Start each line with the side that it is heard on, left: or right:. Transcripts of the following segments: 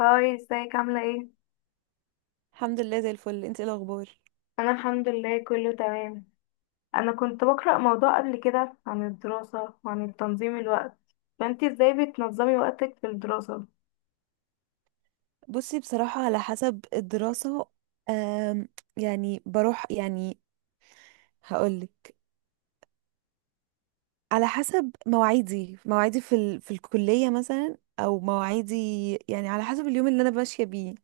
left: هاي ازيك عاملة ايه؟
right: الحمد لله زي الفل، انت ايه الاخبار؟
left: أنا الحمد لله كله تمام. أنا كنت بقرأ موضوع قبل كده عن الدراسة وعن تنظيم الوقت، فأنتي ازاي بتنظمي وقتك في الدراسة؟
right: بصي، بصراحة على حسب الدراسة. آم، يعني بروح. هقولك، على حسب مواعيدي في في الكلية مثلا او مواعيدي. يعني على حسب اليوم اللي انا ماشية بيه،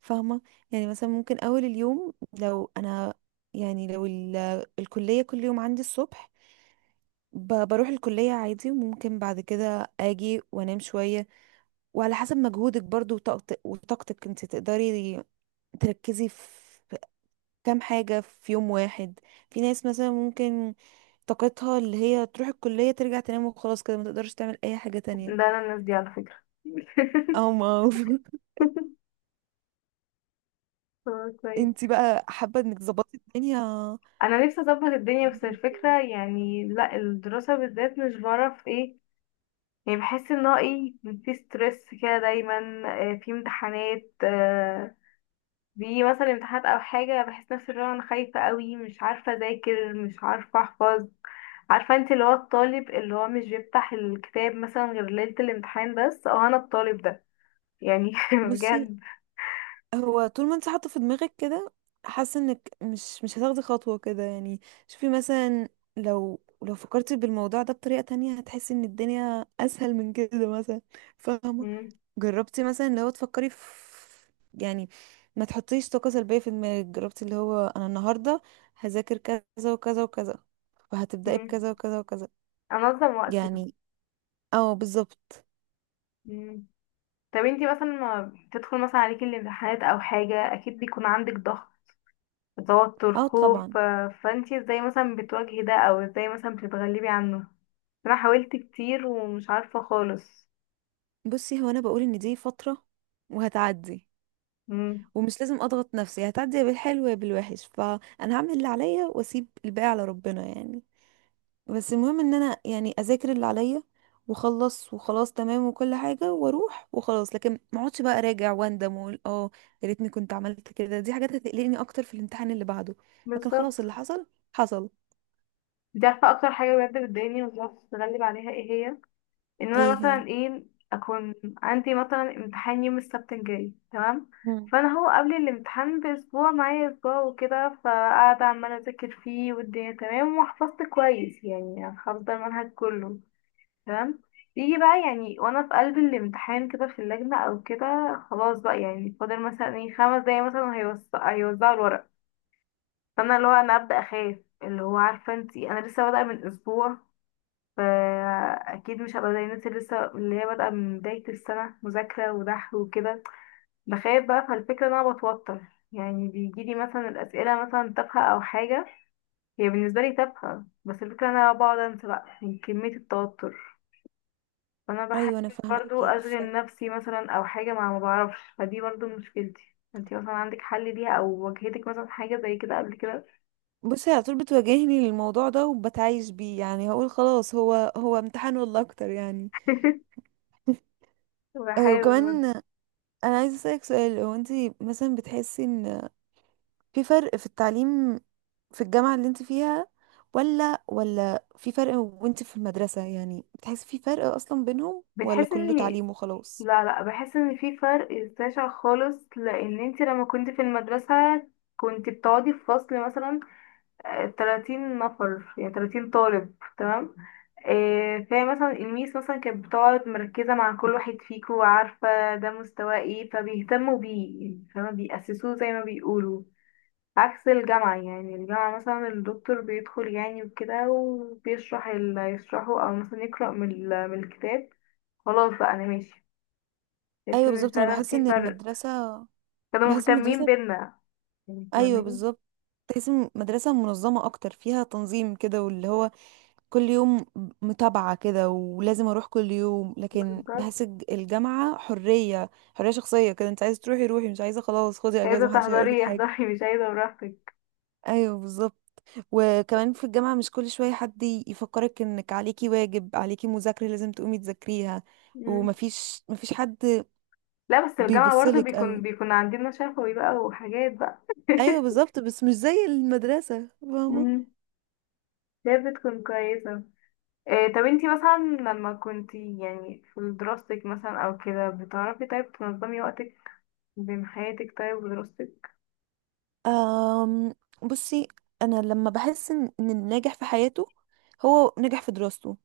right: فاهمة؟ يعني مثلا ممكن اول اليوم لو انا، لو الكلية كل يوم عندي الصبح، بروح الكلية عادي وممكن بعد كده اجي وانام شوية. وعلى حسب مجهودك برضو وطاقتك انت تقدري تركزي في كام حاجة في يوم واحد. في ناس مثلا ممكن طاقتها اللي هي تروح الكلية ترجع تنام وخلاص كده ما تقدرش تعمل أي حاجة
left: ده
right: تانية.
left: أنا الناس دي على فكرة
right: أو ما
left: آه، كويس.
right: انتي بقى حابة انك تظبطي الدنيا.
left: أنا نفسي أظبط الدنيا، بس الفكرة يعني لأ، الدراسة بالذات مش بعرف ايه، يعني بحس ان هو ايه، في ستريس كده دايما. آه، في امتحانات، بيجي مثلا امتحانات او حاجه، بحس نفسي اللي هو انا خايفه قوي، مش عارفه اذاكر، مش عارفه احفظ. عارفه انت اللي هو الطالب اللي هو مش بيفتح الكتاب مثلا غير ليله الامتحان بس؟ اه انا الطالب ده يعني
right: بصي،
left: بجد.
right: هو طول ما انت حاطه في دماغك كده، حاسه انك مش هتاخدي خطوه كده يعني. شوفي مثلا، لو فكرتي بالموضوع ده بطريقه تانية هتحسي ان الدنيا اسهل من كده مثلا، فاهمه؟
left: مم.
right: جربتي مثلا لو تفكري في، يعني ما تحطيش طاقه سلبيه في دماغك. جربتي اللي هو انا النهارده هذاكر كذا وكذا وكذا، وهتبداي
left: مم.
right: بكذا وكذا وكذا،
left: انظم وقتي.
right: يعني. اه بالظبط.
left: مم. طب انتي مثلا ما بتدخل مثلا عليكي الامتحانات او حاجه، اكيد بيكون عندك ضغط، توتر،
right: اه طبعا.
left: خوف، فانتي ازاي مثلا بتواجهي ده، او ازاي مثلا بتتغلبي عنه؟ انا حاولت كتير ومش عارفه خالص.
right: بصي، هو انا بقول ان دي فتره وهتعدي، ومش لازم اضغط نفسي. هتعدي يا بالحلو يا بالوحش، فانا هعمل اللي عليا واسيب الباقي على ربنا يعني. بس المهم ان انا يعني اذاكر اللي عليا واخلص وخلاص تمام وكل حاجه واروح وخلاص. لكن ما اقعدش بقى اراجع واندم واقول اه يا ريتني كنت عملت كده. دي حاجات هتقلقني اكتر في الامتحان اللي بعده. لكن خلاص،
left: بالظبط.
right: اللي حصل حصل.
left: دي عارفة أكتر حاجة بجد بتضايقني ومش عارفة أتغلب عليها ايه هي؟ إن أنا
right: ايه هي؟
left: مثلا ايه، أكون عندي مثلا امتحان يوم السبت الجاي تمام،
right: مم.
left: فأنا هو قبل الامتحان بأسبوع، معايا أسبوع وكده، فقاعدة عمالة أذاكر فيه والدنيا تمام، وحفظت كويس يعني حافظة المنهج كله تمام. يجي بقى يعني وأنا في قلب الامتحان كده، في اللجنة أو كده، خلاص بقى يعني فاضل مثلا ايه، 5 دقايق مثلا هيوزعوا الورق، فانا اللي هو انا ابدا اخاف. اللي هو عارفه انتي، انا لسه بادئه من اسبوع، فاكيد مش هبقى زي الناس اللي لسه اللي هي بادئه من بدايه السنه مذاكره ودحر وكده. بخاف بقى، فالفكره ان انا بتوتر، يعني بيجيلي مثلا الاسئله مثلا تافهه او حاجه، هي بالنسبه لي تافهه، بس الفكره ان انا بقعد انسى بقى من كميه التوتر. فانا بحاول
right: ايوه انا
left: برضو
right: فاهماكي
left: اشغل نفسي مثلا او حاجه، مع ما بعرفش، فدي برضو مشكلتي. انتي مثلا عندك حل ليها، او واجهتك مثلا حاجه زي كده قبل كده؟
right: بصي، على طول بتواجهني الموضوع ده وبتعايش بيه. يعني هقول خلاص، هو هو امتحان والله اكتر يعني. أه
left: بحاول.
right: وكمان، انا عايزه اسالك سؤال. هو انت مثلا بتحسي ان في فرق في التعليم في الجامعه اللي انت فيها ولا في فرق وانت في المدرسه؟ يعني بتحسي في فرق اصلا بينهم ولا
left: بتحس
right: كله
left: ان،
right: تعليم وخلاص؟
left: لا لا، بحس ان في فرق شاسع خالص، لان انت لما كنت في المدرسة كنت بتقعدي في فصل مثلا، آه، 30 نفر يعني 30 طالب تمام، آه، فهي مثلا الميس مثلا كانت بتقعد مركزة مع كل واحد فيكو وعارفة ده مستواه ايه، فبيهتموا بيه يعني، فما بيأسسوه زي ما بيقولوا. عكس الجامعة، يعني الجامعة مثلا الدكتور بيدخل يعني وكده وبيشرح اللي هيشرحه، أو مثلا يقرأ من من الكتاب، خلاص بقى انا ماشي. تحس
right: ايوه
left: ان
right: بالظبط، انا
left: فعلا
right: بحس
left: في
right: ان
left: فرق،
right: المدرسه،
left: كانوا
right: بحس
left: مهتمين
right: المدرسه.
left: بينا، يعني
right: ايوه
left: فاهماني؟
right: بالظبط. تحس إن مدرسة منظمة اكتر، فيها تنظيم كده واللي هو كل يوم متابعة كده ولازم اروح كل يوم. لكن
left: بالظبط.
right: بحس الجامعة حرية، حرية شخصية كده. انت عايزة تروحي روحي، مش عايزة خلاص خدي
left: عايزة
right: اجازة، محدش هيقولك
left: تحضري
right: حاجة.
left: احضري، مش عايزة براحتك.
right: ايوه بالظبط. وكمان في الجامعة مش كل شوية حد يفكرك انك عليكي واجب، عليكي مذاكرة لازم تقومي تذاكريها.
left: مم.
right: ومفيش حد
left: لا بس الجامعة برضه
right: بيبصلك
left: بيكون
right: قوي.
left: بيكون عندنا شفوي بقى وحاجات بقى.
right: ايوه بالظبط، بس مش زي المدرسة، فاهمة؟
left: مم. هي بتكون كويسة. إيه، طب انتي مثلا لما كنتي يعني في دراستك مثلا او كده، بتعرفي طيب تنظمي وقتك بين حياتك طيب ودراستك؟
right: أم، بصي، انا لما بحس ان إن الناجح في حياته هو ناجح في دراسته.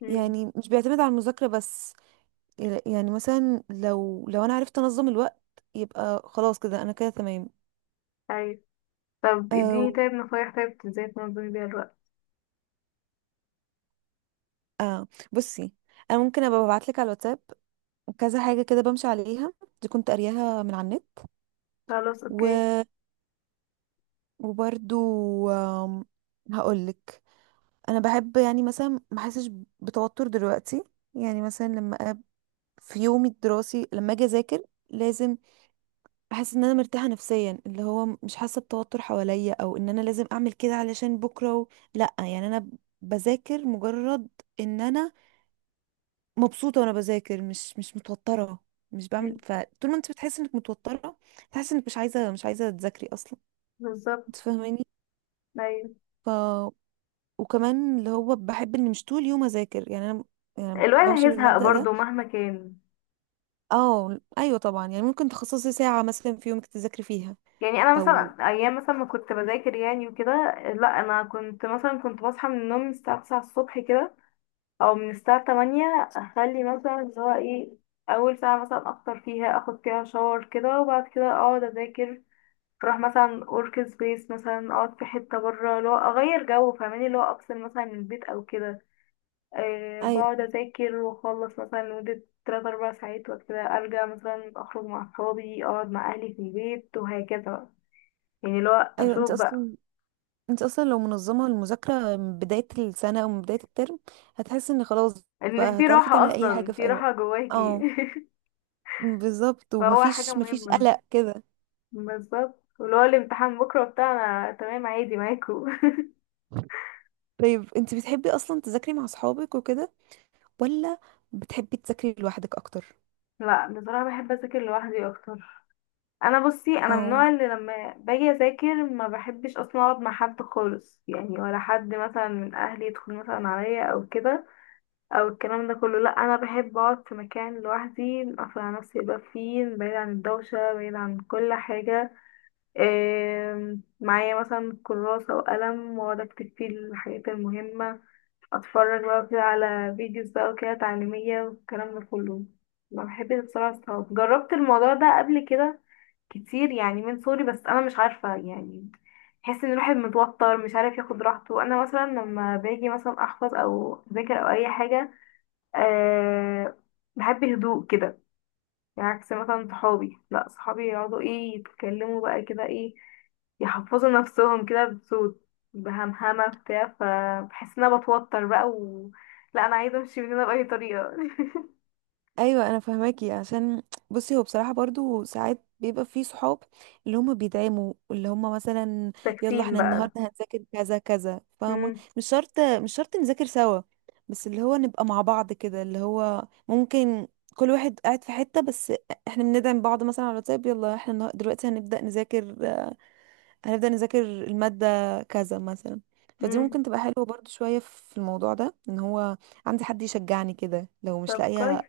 left: مم.
right: يعني مش بيعتمد على المذاكرة بس. يعني مثلا لو انا عرفت انظم الوقت، يبقى خلاص كده انا كده تمام.
left: طيب، طب اديني
right: أو
left: طيب نصايح، طيب ازاي تنظمي بيها الوقت؟
right: اه، بصي، انا ممكن ابقى ابعت لك على الواتساب كذا حاجة كده بمشي عليها. دي كنت قارياها من على النت.
left: خلاص اوكي.
right: و... وبرضو هقول لك، انا بحب يعني مثلا ما احسش بتوتر دلوقتي. يعني مثلا لما في يومي الدراسي لما اجي اذاكر، لازم احس ان انا مرتاحه نفسيا، اللي هو مش حاسه بتوتر حواليا او ان انا لازم اعمل كده علشان بكره لا. يعني انا بذاكر مجرد ان انا مبسوطه وانا بذاكر، مش متوتره، مش بعمل.
left: مم.
right: فطول ما انت بتحس انك متوتره، تحس انك مش عايزه تذاكري اصلا، انت
left: بالظبط.
right: فاهماني؟
left: أيوة.
right: ف وكمان اللي هو بحب ان مش طول يوم اذاكر يعني انا، يعني
left: الواحد
right: بمشي
left: هيزهق
right: بالمبدأ ده.
left: برضه مهما كان.
right: اه ايوه طبعا، يعني ممكن تخصصي ساعه مثلا في يومك تذاكري فيها.
left: يعني انا
right: او
left: مثلا ايام مثلا ما كنت بذاكر يعني وكده، لا انا كنت مثلا كنت بصحى من النوم من الساعه 9 الصبح كده، او من الساعه 8، اخلي مثلا اللي هو ايه، اول ساعه مثلا افطر فيها، اخد فيها شاور كده، وبعد كده اقعد اذاكر. اروح مثلا اورك سبيس مثلا، اقعد في حته بره، اللي هو اغير جو، فاهماني، اللي هو افصل مثلا من البيت او كده. أه،
right: ايوه
left: بقعد أذاكر وأخلص مثلا لمدة 3 أربع ساعات، وكده أرجع مثلا أخرج مع أصحابي، أقعد مع أهلي في البيت، وهكذا بقى. يعني لو
right: ايوه، انت
left: أشوف بقى،
right: اصلا، انت اصلا لو منظمه المذاكره من بدايه السنه او من بدايه الترم، هتحس ان خلاص
left: إن
right: بقى
left: في
right: هتعرفي
left: راحة،
right: تعملي اي حاجه
left: أصلا
right: في
left: في
right: اي وقت.
left: راحة جواكي.
right: اه بالظبط،
left: فهو حاجة
right: ومفيش
left: مهمة.
right: قلق كده.
left: بالظبط، ولو الامتحان بكرة بتاع، أنا تمام عادي معاكو.
right: طيب انت بتحبي اصلا تذاكري مع اصحابك وكده، ولا بتحبي تذاكري لوحدك اكتر؟
left: لا بصراحة بحب أذاكر لوحدي أكتر. انا بصي، انا من
right: آه.
left: النوع اللي لما باجي اذاكر ما بحبش اصلا اقعد مع حد خالص يعني، ولا حد مثلا من اهلي يدخل مثلا عليا او كده، او الكلام ده كله، لا، انا بحب اقعد في مكان لوحدي، اقفل على نفسي يبقى فيه، بعيد عن الدوشه، بعيد عن كل حاجه. إيه، معايا مثلا كراسه وقلم واقعد اكتب فيه الحاجات المهمه، اتفرج بقى كده على فيديوز بقى وكده تعليميه والكلام ده كله. ما بحبش بصراحه الصحاب، جربت الموضوع ده قبل كده كتير يعني من صغري، بس انا مش عارفه يعني، بحس ان الواحد متوتر مش عارف ياخد راحته. انا مثلا لما باجي مثلا احفظ او اذاكر او اي حاجه، أه، بحب الهدوء كده. يعني عكس مثلا صحابي، لا صحابي يقعدوا ايه، يتكلموا بقى كده ايه، يحفظوا نفسهم كده بصوت بهمهمة بتاع، فبحس ان انا بتوتر بقى، و لا انا عايزة امشي من هنا بأي طريقة.
right: ايوه انا فاهماكي. عشان بصي، هو بصراحه برضو ساعات بيبقى في صحاب اللي هم بيدعموا، اللي هم مثلا يلا
left: تكسين
right: احنا
left: بقى.
right: النهارده هنذاكر كذا كذا، فاهمه؟
left: مم.
right: مش شرط نذاكر سوا، بس اللي هو نبقى مع بعض كده. اللي هو ممكن كل واحد قاعد في حته، بس احنا بندعم بعض مثلا على الواتساب، يلا احنا دلوقتي هنبدا نذاكر، هنبدا نذاكر الماده كذا مثلا. فدي
left: مم.
right: ممكن تبقى حلوه برضو شويه. في الموضوع ده ان هو عندي حد يشجعني كده، لو مش
left: طب كويس.
right: لاقيه،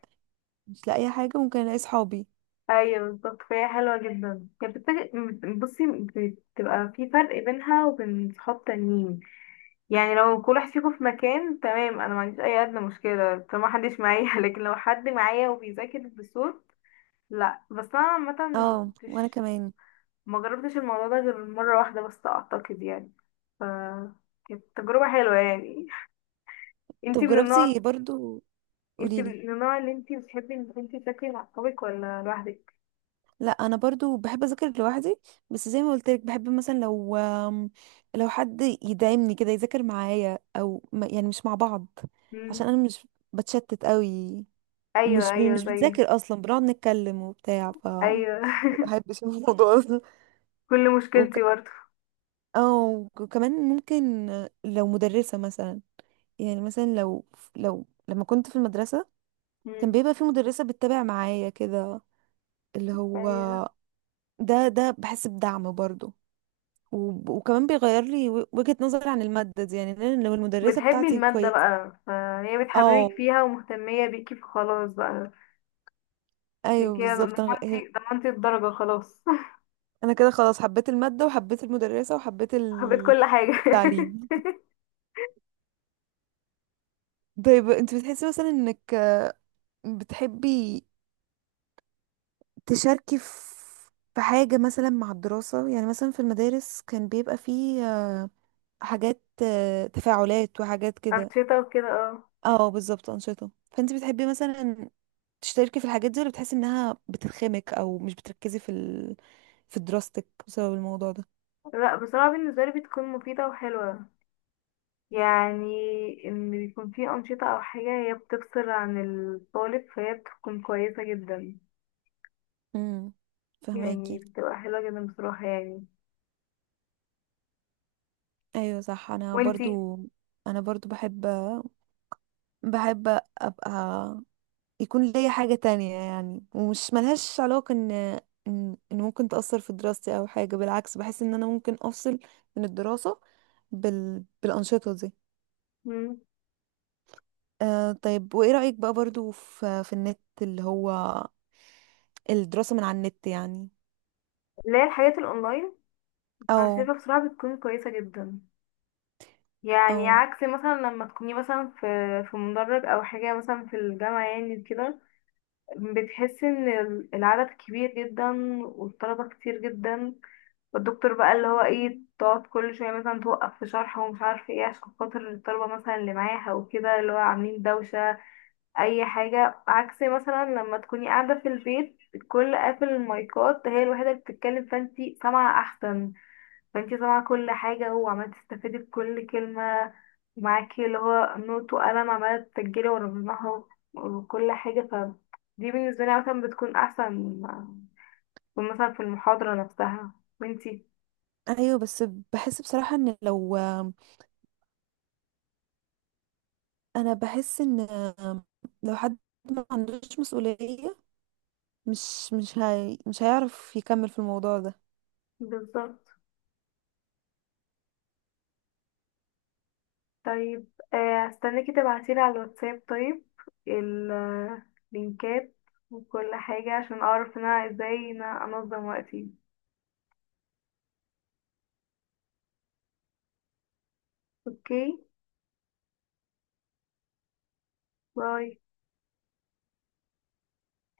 right: مش لاقي حاجة، ممكن الاقي صحابي.
left: ايوه بالظبط، فهي حلوة جدا يعني، بصي، بتبقى في فرق بينها وبين صحاب تانيين، يعني لو كل واحد فيكم في مكان تمام، انا ما عنديش اي ادنى مشكله طالما محدش معايا. لكن لو حد معايا وبيذاكر بصوت، لا بس انا عامه ما
right: اه وانا
left: كنتش،
right: كمان.
left: ما جربتش الموضوع ده غير مره واحده بس، اعتقد يعني، ف كانت تجربه حلوه يعني.
right: طب
left: انتي من النوع
right: جربتي برضو،
left: انتي من
right: قوليلي.
left: النوع اللي انتي بتحبي انك انتي تذاكري مع صحابك ولا لوحدك؟
right: لا انا برضو بحب اذاكر لوحدي. بس زي ما قلت لك بحب مثلا لو لو حد يدعمني كده، يذاكر معايا او ما-، يعني مش مع بعض.
left: مم.
right: عشان انا مش بتشتت قوي،
left: ايوه ايوه
right: مش
left: زي
right: بنذاكر اصلا، بنقعد نتكلم وبتاع. ف ما
left: ايوه.
right: بحبش الموضوع ده.
left: كل
right: وك...
left: مشكلتي برضه.
right: اه وكمان ممكن لو مدرسة مثلا، يعني مثلا لو، لو لما كنت في المدرسة كان
left: مم.
right: بيبقى في مدرسة بتتابع معايا كده، اللي هو،
left: ايوه.
right: ده بحس بدعم برضه. وكمان بيغير لي وجهة نظري عن المادة دي. يعني لأن لو المدرسة
left: بتحبي
right: بتاعتي
left: المادة
right: كويسة،
left: بقى، فهي بتحببك
right: اه
left: فيها ومهتمية بيكي، فخلاص بقى
right: ايوه
left: بيكي
right: بالظبط.
left: ضمنتي الدرجة خلاص.
right: انا كده خلاص حبيت المادة وحبيت المدرسة وحبيت
left: حبيت كل حاجة.
right: التعليم. طيب انت بتحسي مثلا انك بتحبي تشاركي في في حاجة مثلا مع الدراسة؟ يعني مثلا في المدارس كان بيبقى فيه حاجات تفاعلات وحاجات كده.
left: أنشطة وكده، اه.
right: اه بالظبط، أنشطة. فانت بتحبي مثلا تشتركي في الحاجات دي، ولا بتحسي انها بتخمك او مش بتركزي في في دراستك بسبب الموضوع ده؟
left: لا بصراحة بالنسبة لي بتكون مفيدة وحلوة يعني، إن بيكون في أنشطة أو حاجة هي بتفصل عن الطالب، فهي بتكون كويسة جدا.
right: امم،
left: يعني
right: فهماكي.
left: بتبقى حلوة جدا بصراحة يعني.
right: ايوه صح، انا
left: وانتي.
right: برضو، انا برضو بحب، بحب ابقى يكون ليا حاجة تانية، يعني ومش ملهاش علاقة ان إن ممكن تأثر في دراستي او حاجة. بالعكس، بحس ان انا ممكن افصل من الدراسة بالأنشطة دي.
left: مم.
right: آه طيب، وايه رأيك بقى برضو في في النت، اللي هو الدراسة من على النت يعني؟
left: اللي هي الحاجات الأونلاين. أنا
right: او
left: شايفة بصراحة بتكون كويسة جدا، يعني
right: او
left: عكس مثلا لما تكوني مثلا في في مدرج او حاجه مثلا في الجامعه يعني كده، بتحسي ان العدد كبير جدا، والطلبه كتير جدا، والدكتور بقى اللي هو ايه، تقعد كل شويه مثلا توقف في شرح ومش عارفه ايه عشان خاطر الطلبه مثلا اللي معاها وكده اللي هو عاملين دوشه اي حاجه. عكس مثلا لما تكوني قاعده في البيت، الكل قافل المايكات، هي الوحيده اللي بتتكلم، فانتي سامعه احسن، فانتي سامعة كل حاجة، وعمالة تستفيدي بكل كلمة، ومعاكي اللي هو نوت وقلم عمالة تسجلي ورا بعضها وكل حاجة. ف دي بالنسبة لي مثلا بتكون أحسن من مثلا في المحاضرة نفسها. وانتي؟
right: ايوه، بس بحس بصراحة ان لو، انا بحس ان لو حد ما عندوش مسؤولية، مش هيعرف يكمل في الموضوع ده.
left: بالظبط. طيب، هستناكي تبعتيلي على الواتساب طيب اللينكات وكل حاجة، عشان أعرف إن أنا ازاي إن أنا أنظم وقتي. اوكي، باي.